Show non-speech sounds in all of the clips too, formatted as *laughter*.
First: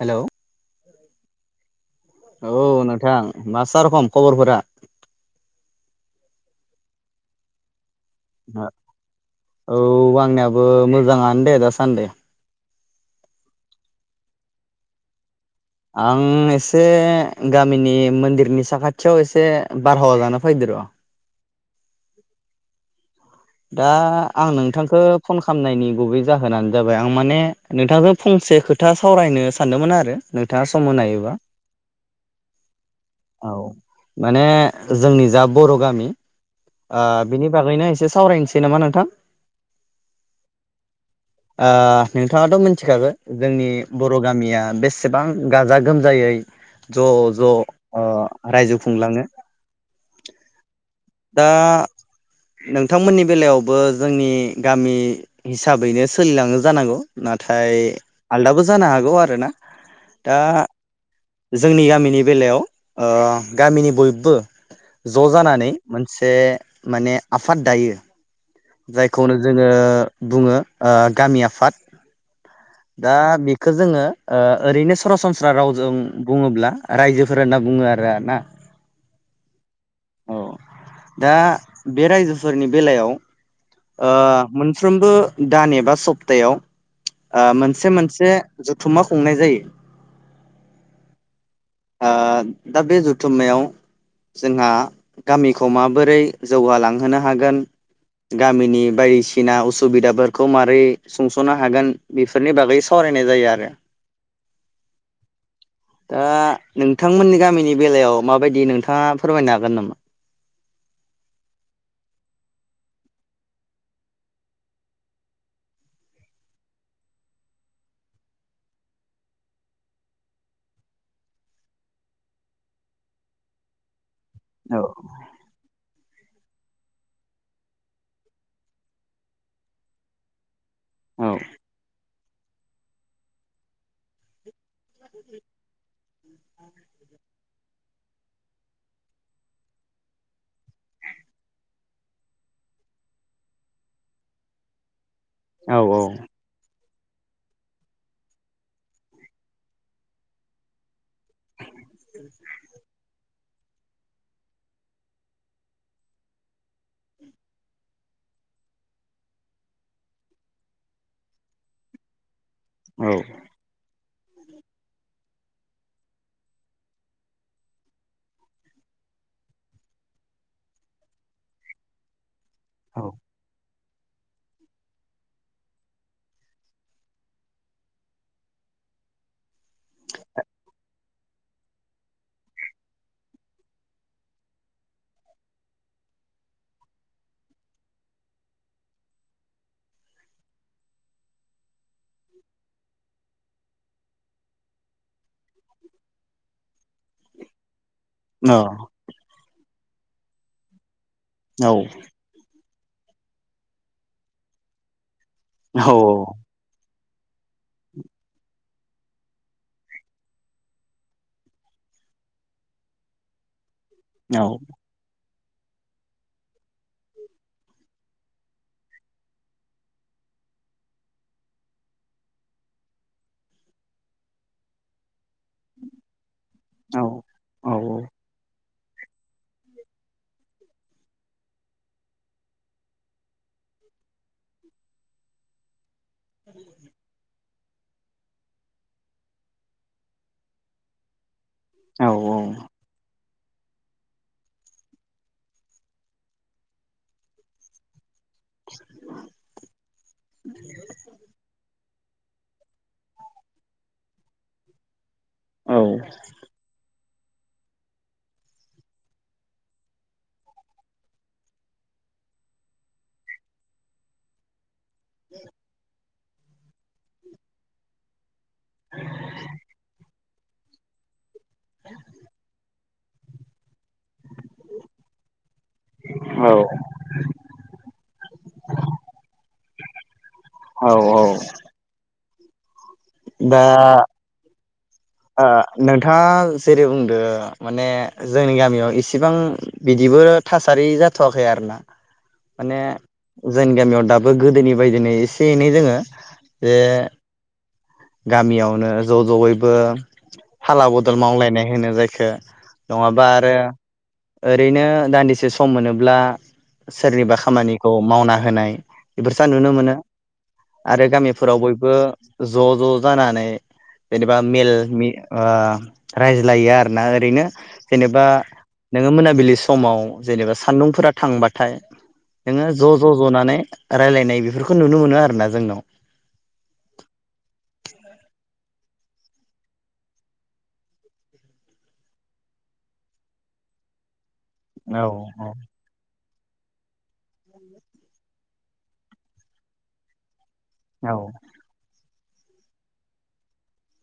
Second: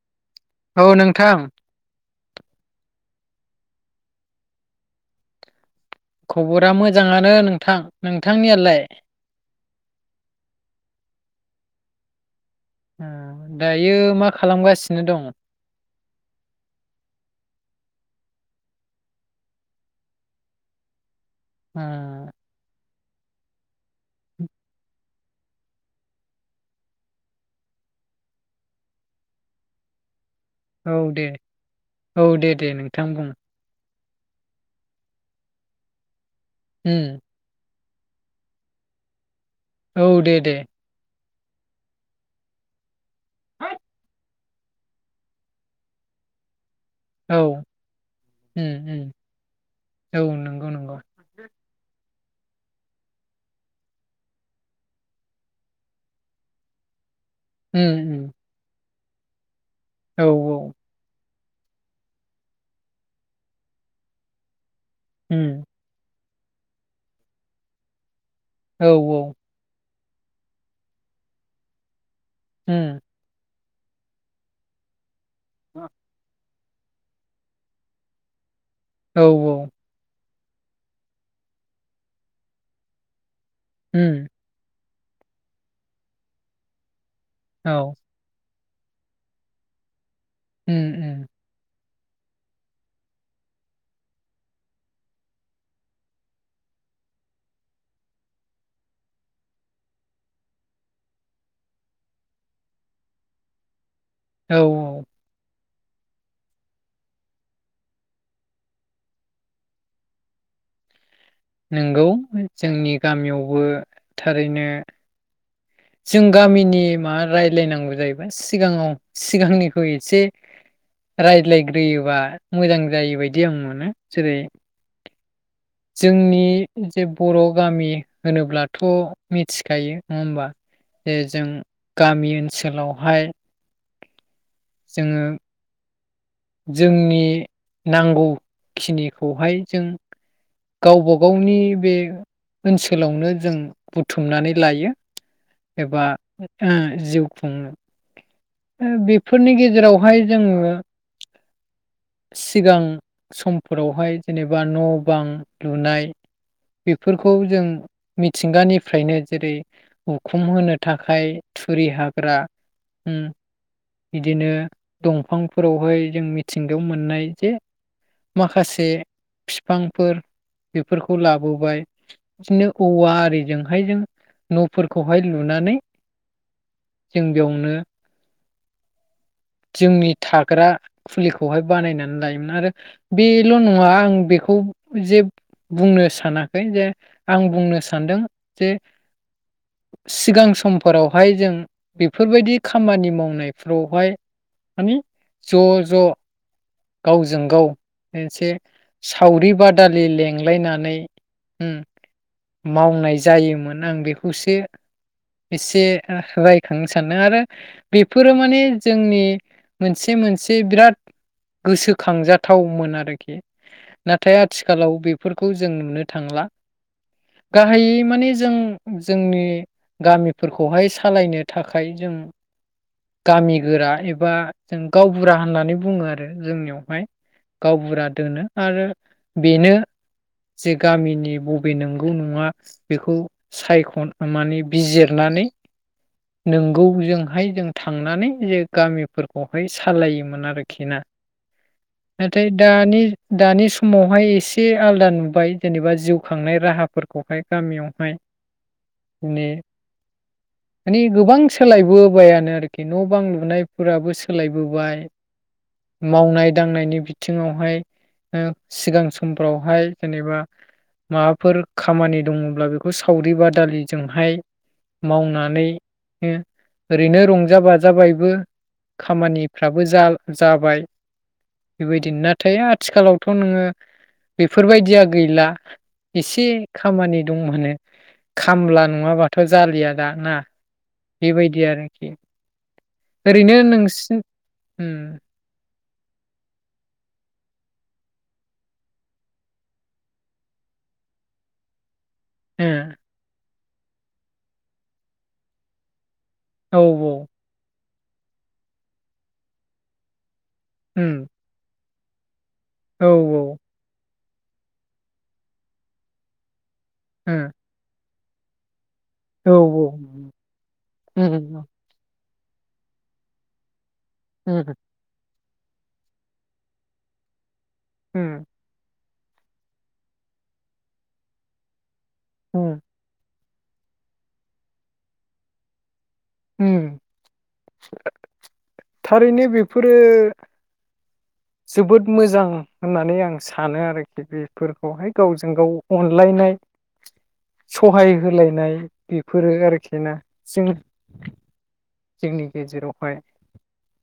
Hello. औ नोंथां। औ नोंथां मा सा रखम खबरफोरा? खबरा मोजाङानो नोंथां। नोंथांनियालाय? औ औ आंनियाबो मोजाङानो दे दासान्दि। ए दायो मा खालामगासिनो दं? आं एसे गामिनि मन्दिरनि साखाथियाव एसे बारहावा जानो फाद र'। ए। दा आं नोंथांखौ फन खालामामनायनि गुबै जाहोनानो जाबाय आं माने नोंथांखौ फंसे खोथा सावरायनो सानदोंमोन आरो। नोंथाङा सम औ होनो दे हायोबा। औ दे दे नोंथां बुं। औ माने जोंनि जा बर' गामि। उम ओ- बिनि बागैनो एस सावरायनोसै नामा नोंथां? औ दे दे। ओ- नोंथाङाथ' मिथिखागोन जोंनि बर' गामिया बेसेबां गाजा गोमजायै। ज' औ ज' ओ- उम रायजो उम खुंलाङो। औ नंगौ नंगौ। दा- नोंथांमोननि बेलायावबो जोंनि गामि हिसाबैनो सोलिलाङो जानांगौ। नाथाय उम उम आलदाबो जानो। गौ आरो ना? औ औ जोंनि गामिनि बेलायाव ओ गामिनि बयबो ज' उम जानानै से माने आफाद दायो। औ जायखौ नो जोंङो बुंङो ओ गामि आफाद। उम दा बेख खो जोंङो आ ओरैनो सरासनस्रा रावजों बुंङोब्ला रायजोफोर होनना बुंङो आरो ना औ औ औ दा बे रायजोफोरनि बेलायाव उम आह फ्रोमबो दान एबा सप्तायाव ओ औ मोनसे मोनसे जथुमा खुंनाय जायो। उम उम ओ दा बे जुथुमनायाव जोंहा गामिखौ माबोरै जौगालांहोनो हागोन गामिनि बायदिसिना उसुबिदाफोरखौ माबारै सुंस'नो हागोन बेफोरनि बागै सावरायनाय जायो आरो। औ औ दा नोंथांमोननि गामिनि बेलायाव माबायदि नोंथांङा फोरमायनो हागोन नामा? नंगौ जोंनि गामियावबो थारैनो जों गामिनि माबा रायज्लायनांगौ जायोब सिगांङाव सिगांनिखौ एसे रायज्लायग्रोयोबा मोजां जायो बायदि आं मोनो। जेरै औ जोंनि जे बर' गामि होनोब्लाथ' मिथिखायो नंङा होमबा? औ ए जों गामि ओन सोलावहाय जोंङो जोंनि नांगौखिनिखौहाय जों गावबा गावनि बे ओनसोलावनो जों बुथुमनानै लायो। एबा ओ जिउ खुंङो। बेफोरनि गेजेरावहाय जोंङो सिगां सम फोरावहाय जेनेबा न' बां लुनाय बेफोरखौ जों मिथिंगानिफ्रायनो जेरै उखुम होनो थाखाय थुरि हाग्रा औ उम बिदिनो दं। दंफांफोरावहाय जों मिथिंगायाव मोननाय जे माखासे फिफांफोर बेफोरखौ लाबोबाय। बिदिनो औवा आरिजोंहाय जों न'फोरखौहाय लुनानै जों बेयावनो। जोंनि थाग्रा खुलिखौहाय बानायनानै लायोमोन आरो बेल नङा आं बेखौ जे बुंनो सानाखै जे आं बुंनो सानदों जे सिगां समफोरावहाय जों बेफोरबायदि खामानि मावनाय फ्रावहाय माने ज' ज' गावजों गाव एसे सावरि बाद दालि लेंलायनानै औ उम मावनाय जायोमोन आं बेखौसो एसे रायखांनो सानदों आरो बेफोरो माने जोंनि मोनसे मोनसे बिराद। गोसोखांजाथावमोन आरोखि। नाथाय आथिखालाव बे फोरखौ जों नुनो थांला गाहायै माने जों जोंनि गामिफोरखौहाय सालायनो थाखाय जों। गामि गोरा एबा जों गावबुरा होननानै बुङो आरो। जोंनियावहाय गावबुरा दोनो। आरो बेनो जे गामिनि बबे नंगौ नङा बेखौ सायख'ना माने बिजिरनानै नोंगौ जोंहाय जों थांनानै जे गामिफोरखौहाय सालायोमोन आरोखि ना? नाथाय दानि दानि समावहाय एसे आलादा नुबाय जेनेबा जिउ खांनाय राहाफोरखौहाय गामियावहाय माने माने गोबां सोलायबो बोबायानो आरो। खि न' बां लुनायफोराबो सोलायबोबाय। मावनाय दांनायनि बिथ बिथिङावहाय ओ सिगां समफ्रावहाय जेनेबा माबाफोर खामानि दङब्ला बेखौ सावरि बादालिजोंहाय मावनानै ओरैनो रं जाबा जाबायबो। खामानिफ्राबो जा जाबाय। बेबायदिनो नाथाय आ थिखालावथ' नोङो बेफोरबायदिया गैला एसे खामानि दंहोनो खामला नङाबाथ' जालिया दा ना औ औ बेबायदि आरोखि ओरैनो दा नोंसि ओ नोंथाङा जेरै बुंदो माने जोंनि गामियाव इसेबां बिदिबो थासारि जाथ'वाखै आरोना माने जोंनि गामियाव दाबो गोदोनि बायदिनो एसे एनै जोङो जे ओ औ गामियावनो ज' ज'यैबो फाला उम बदल मावलायनाय होनो जाय खो औ नङाबा आरो ओरैनो दान्दिसे सम मोनोब्ला सोरनिबा खामानिखौ मावना होनाय बेफोरसी नुनो ओ औ मोनो औ आरो उम गामिफोराव बयबो ज' ज' जानानै जेनेबा मेल उम आ रायज्लायो आरोना ओरैनो जेनेबा उम नोङो मोनाबिलि समाव जेनेबा सान्दुंफोरा थांबाथाय नोङो उम ज' ज' ज'नानै रायलायनाय बेफोरखौ नुनो मोनो आरो ना जोंनाव उम थारैनो बेफोरो जोबोद मोजां होननानै आं सानो आरोखि बे औ फोरखौहाय गावजों गाव अनलायनाय सहाय होलायनाय बेफोरो आरोखि ना जों औ। जोंनि गेजेरावहाय।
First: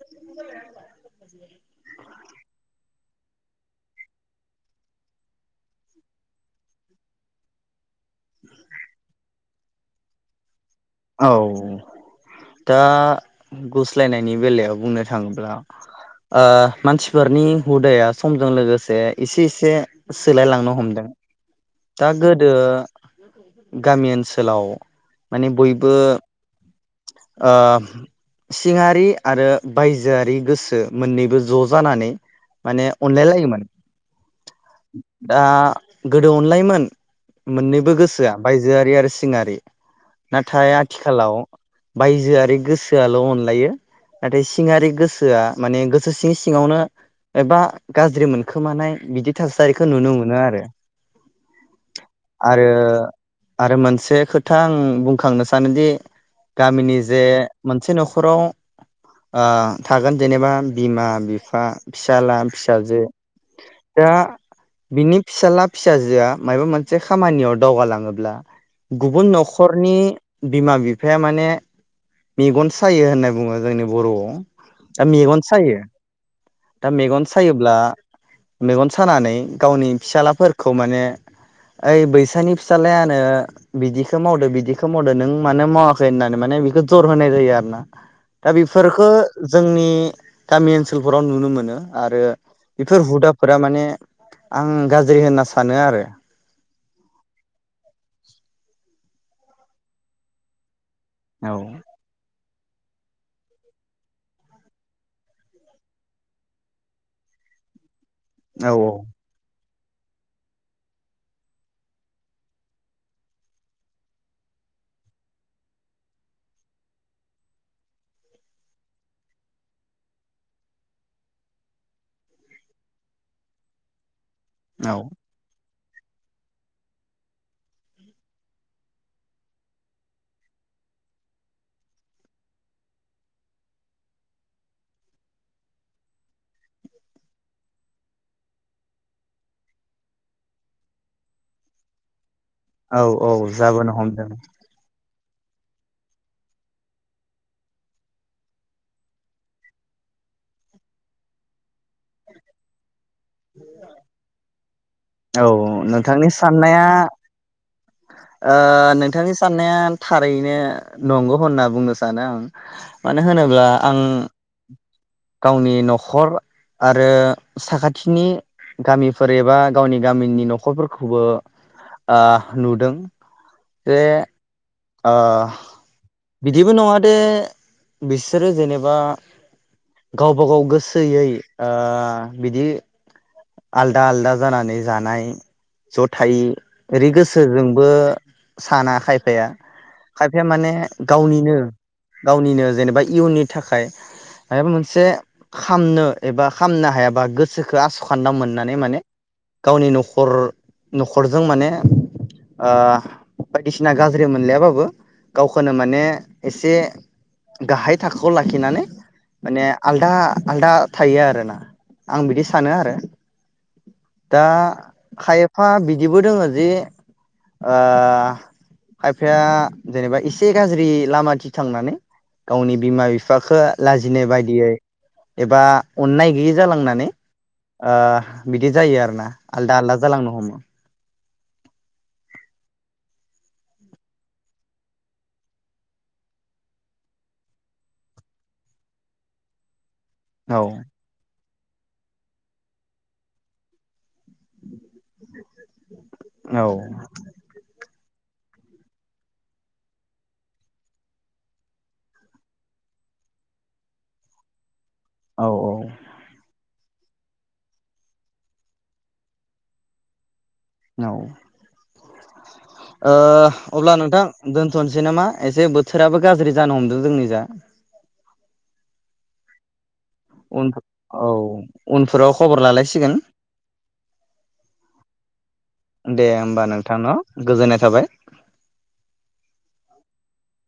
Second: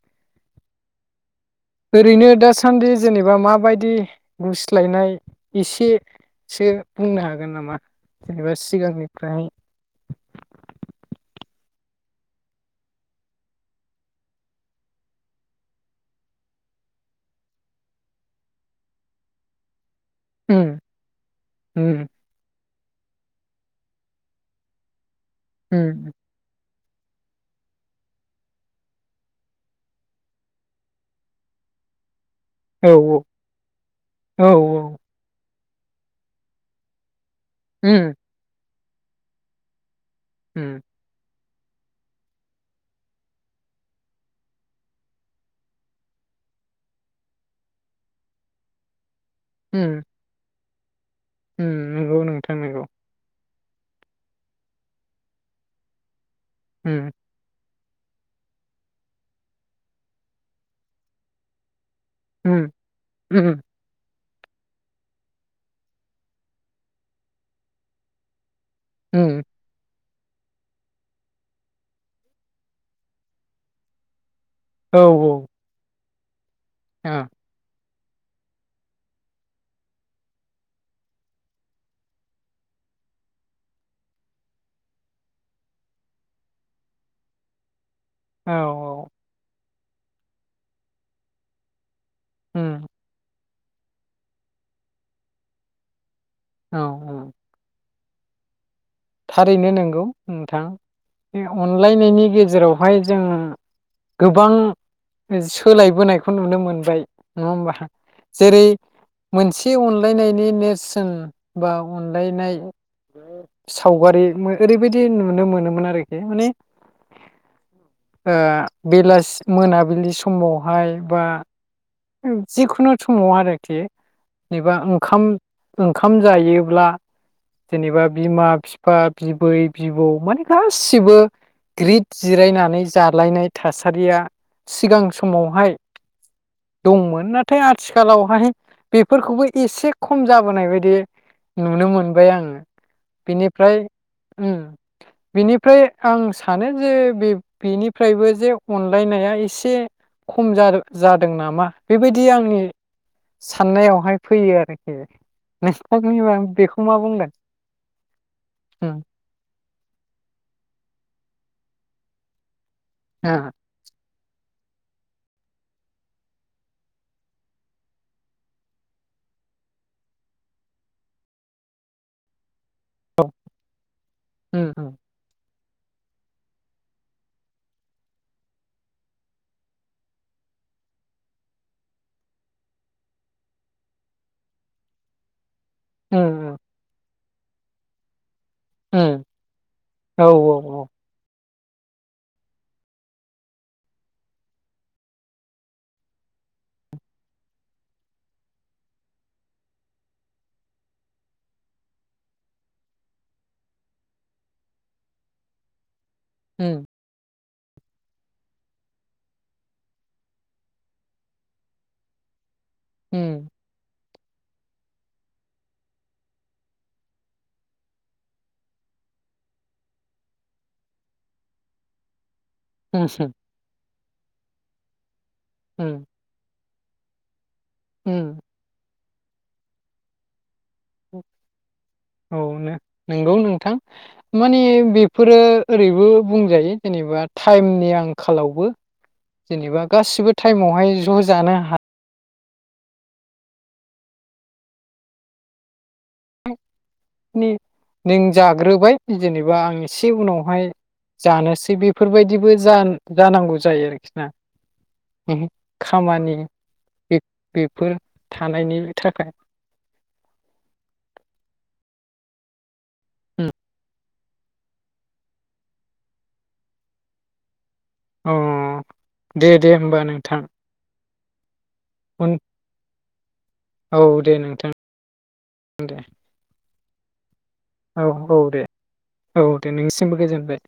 *unintelligible* ओरैनो दासान्दि जेनेबा माबायदि गुस्लायनाय एसेसो बुंनो हागोन नामा जेनेबा सिगांनिफ्राय? औ दा गुस्लायनायनि बेलायाव बुंनो थाङोब्ला ओ मानसिफोरनि हुदाया समजों लोगोसे एसे एसे उम सोलायलांनो हमदों। उम दा गोदो गामि ओनसोलाव माने बयबो उम ओ सिङारि आरो बायजोआरि गोसो मोननैबो ज' जानानै माने औ अनलायलायोमोन औ औ दा गोदो अनलायोमोन मोननैबो उम गोसोआ बाय जोआरि आरो सिङारि उम नाथाय आथिखालाव बायजोआरि गोसोआल' अनलायो नाथाय सिङारि गोसोआ माने गोसो सिं सिङावनो एबा गाज्रि मोनखोमानाय बिदि थासारिखौ उम नुनो मोनो आरो। उम नोंगौ नोंथां आरो नोंगौ। आरो मोनसे खोथा आं बुंखांनो सानोदि गामिनि उम जे मोनसे न'खराव ओ थागोन जेनेबा बिमा बिफा फिसाला उम फिसाजो उम दा बिनि फिसाला फिसाजोआ मायबा मोनसे खामानियाव दावगालाङोब्ला गुबुन उम न'खरनि बिमा बिफाया मान ने मेगन सायो होननाय बुङो जोंनि बर'आव। औ दा मेगन सायो दा ओ मेगन औ सायोब्ला मेगन सानानै गावनि फिसालाफोरखौ माने ओइ बैसानि फिसालायानो बिदिखौ मावदो बिदिखौ मावदो नों मानो मावा खै होननानै माने बेखौ जर होनाय जायो आरो ना। दा औ बेफोरखो जोंनि गामि ओनसोलफोराव नुनो मोनो। आरो उम बेफोर हुदा फोरा माने आं गाज्रि होनना सानो आरो। औ उम। *inaudible* थारैनो नोंगौ नोंथां बे औ अनलायनायनि गेजेराव। बेवहाय जों गोबां सोलायबोनायखौ नुनो मोनबाय नङा होमबा? जेरै औ मोनस बे अनलायनायनि नेरसोन बा अनलायनाय। सावगारि मो ओरैबायदि नुनो मोनोमोन आरोखि माने ओ बेलासि मोनाबिलि समावहाय बा जिखुनु समाव आरोखि। एबा औ ओंखाम। ओंखाम जायोब्ला जेनेबा बिमा। फिफा बिबै बिबौ माने गासिबो ग्रिद जिरायनानै जालायनाय थासारिया सिगां समावहाय दंमोन नाथाय आथिखालावहाय बेफोरखौबो एसे खम जाबोनाय बायदि नुनो मोनबाय आं। औ औ। जाबोनो हमदों। बिनिफ्राय आं सानो जे बे बेनिफ्रायबो जे अनलायनाया एसे खम जादो जादों नामा बेबायदि आंनि। साननायावहाय फैयो आरोखि। औ नोंथांनि नोंथांनिबा बेखौ साननाया। मा बुंगोन उम ओ-नोंथांनि साननाया थारैनो। नंगौ होनना बुंनो सानो आं। मानो आ होनोब्ला आं। गावनि न'खर आरो साखाथिनि गामिफोर एबा गावनि गामिनि न'खरफोरखौबो आ- नुदों औ ए। उम उम ओ- बिदिबो नङा दे बिसोरो जेनेबा गावबा गाव गोसोयै ओ बिदि आलदा आलदा जानानै जानाय। जथाय उम ओरै गोस सोरजोंबो। साना उम खायफाया। औ खायफाया माने औ गावनिनो। गावनिनो जेनेबा इयुननि थाखाय मायबा मोनसे खामनो एबा खामनो हायाबा गोसोखो आस खान्दा मोननानै माने गावनि न'खर न'खरजों माने ओ बायदिसिना गाज्र ज्रि मोनलायाबाबो गावखौनो माने। एसे। उम गाहाय थाखोआव लाखिनानै माने आलदा आलदा थायो आरोना आं बिदि सा सानो आरो। उम दा खायफा बिदिबो दोङो जे ओ- खायफाया जेनेबा एसे गाज्रि लामाथि थांनानै। गावनि उम बिमा बिफाखो। लाजिनाय बादियै। एबा उम अननाय गैयै जालांनानै। ओह बिदि जायो आरो ना। आलदा आलदा जालांनो हमो। औ नो-नोंगौ नोंथां माने बेफोरो ओरैबो बुंजायो जेनेबा टाइमनि आंखालावबो जेनेबा गासिबो औ टाइमावहाय ज जानो हा औ हानायनि नों जाग्रोबाय जेनेबा आं एसे उनावहाय जानोसै बेफोरबायदिबो जान-जानांगौ जायो आरोखि ना। उम औ खामानि बेफ-बेफोर थानायनि थाखाय। औ। उम ओह अब्ला नोंथां। दोनथनोसै नामा एसे बोथोराबो गाज्रि जानो हमदों जोंनि जा। अह दे दे होमबा नों अनफ औ। उनफोराव उन खबर लालायसिगोन। औ दे नोंथां दे थांन औ औ दे औ दे नोंनिसिमबो गोजोनबाय।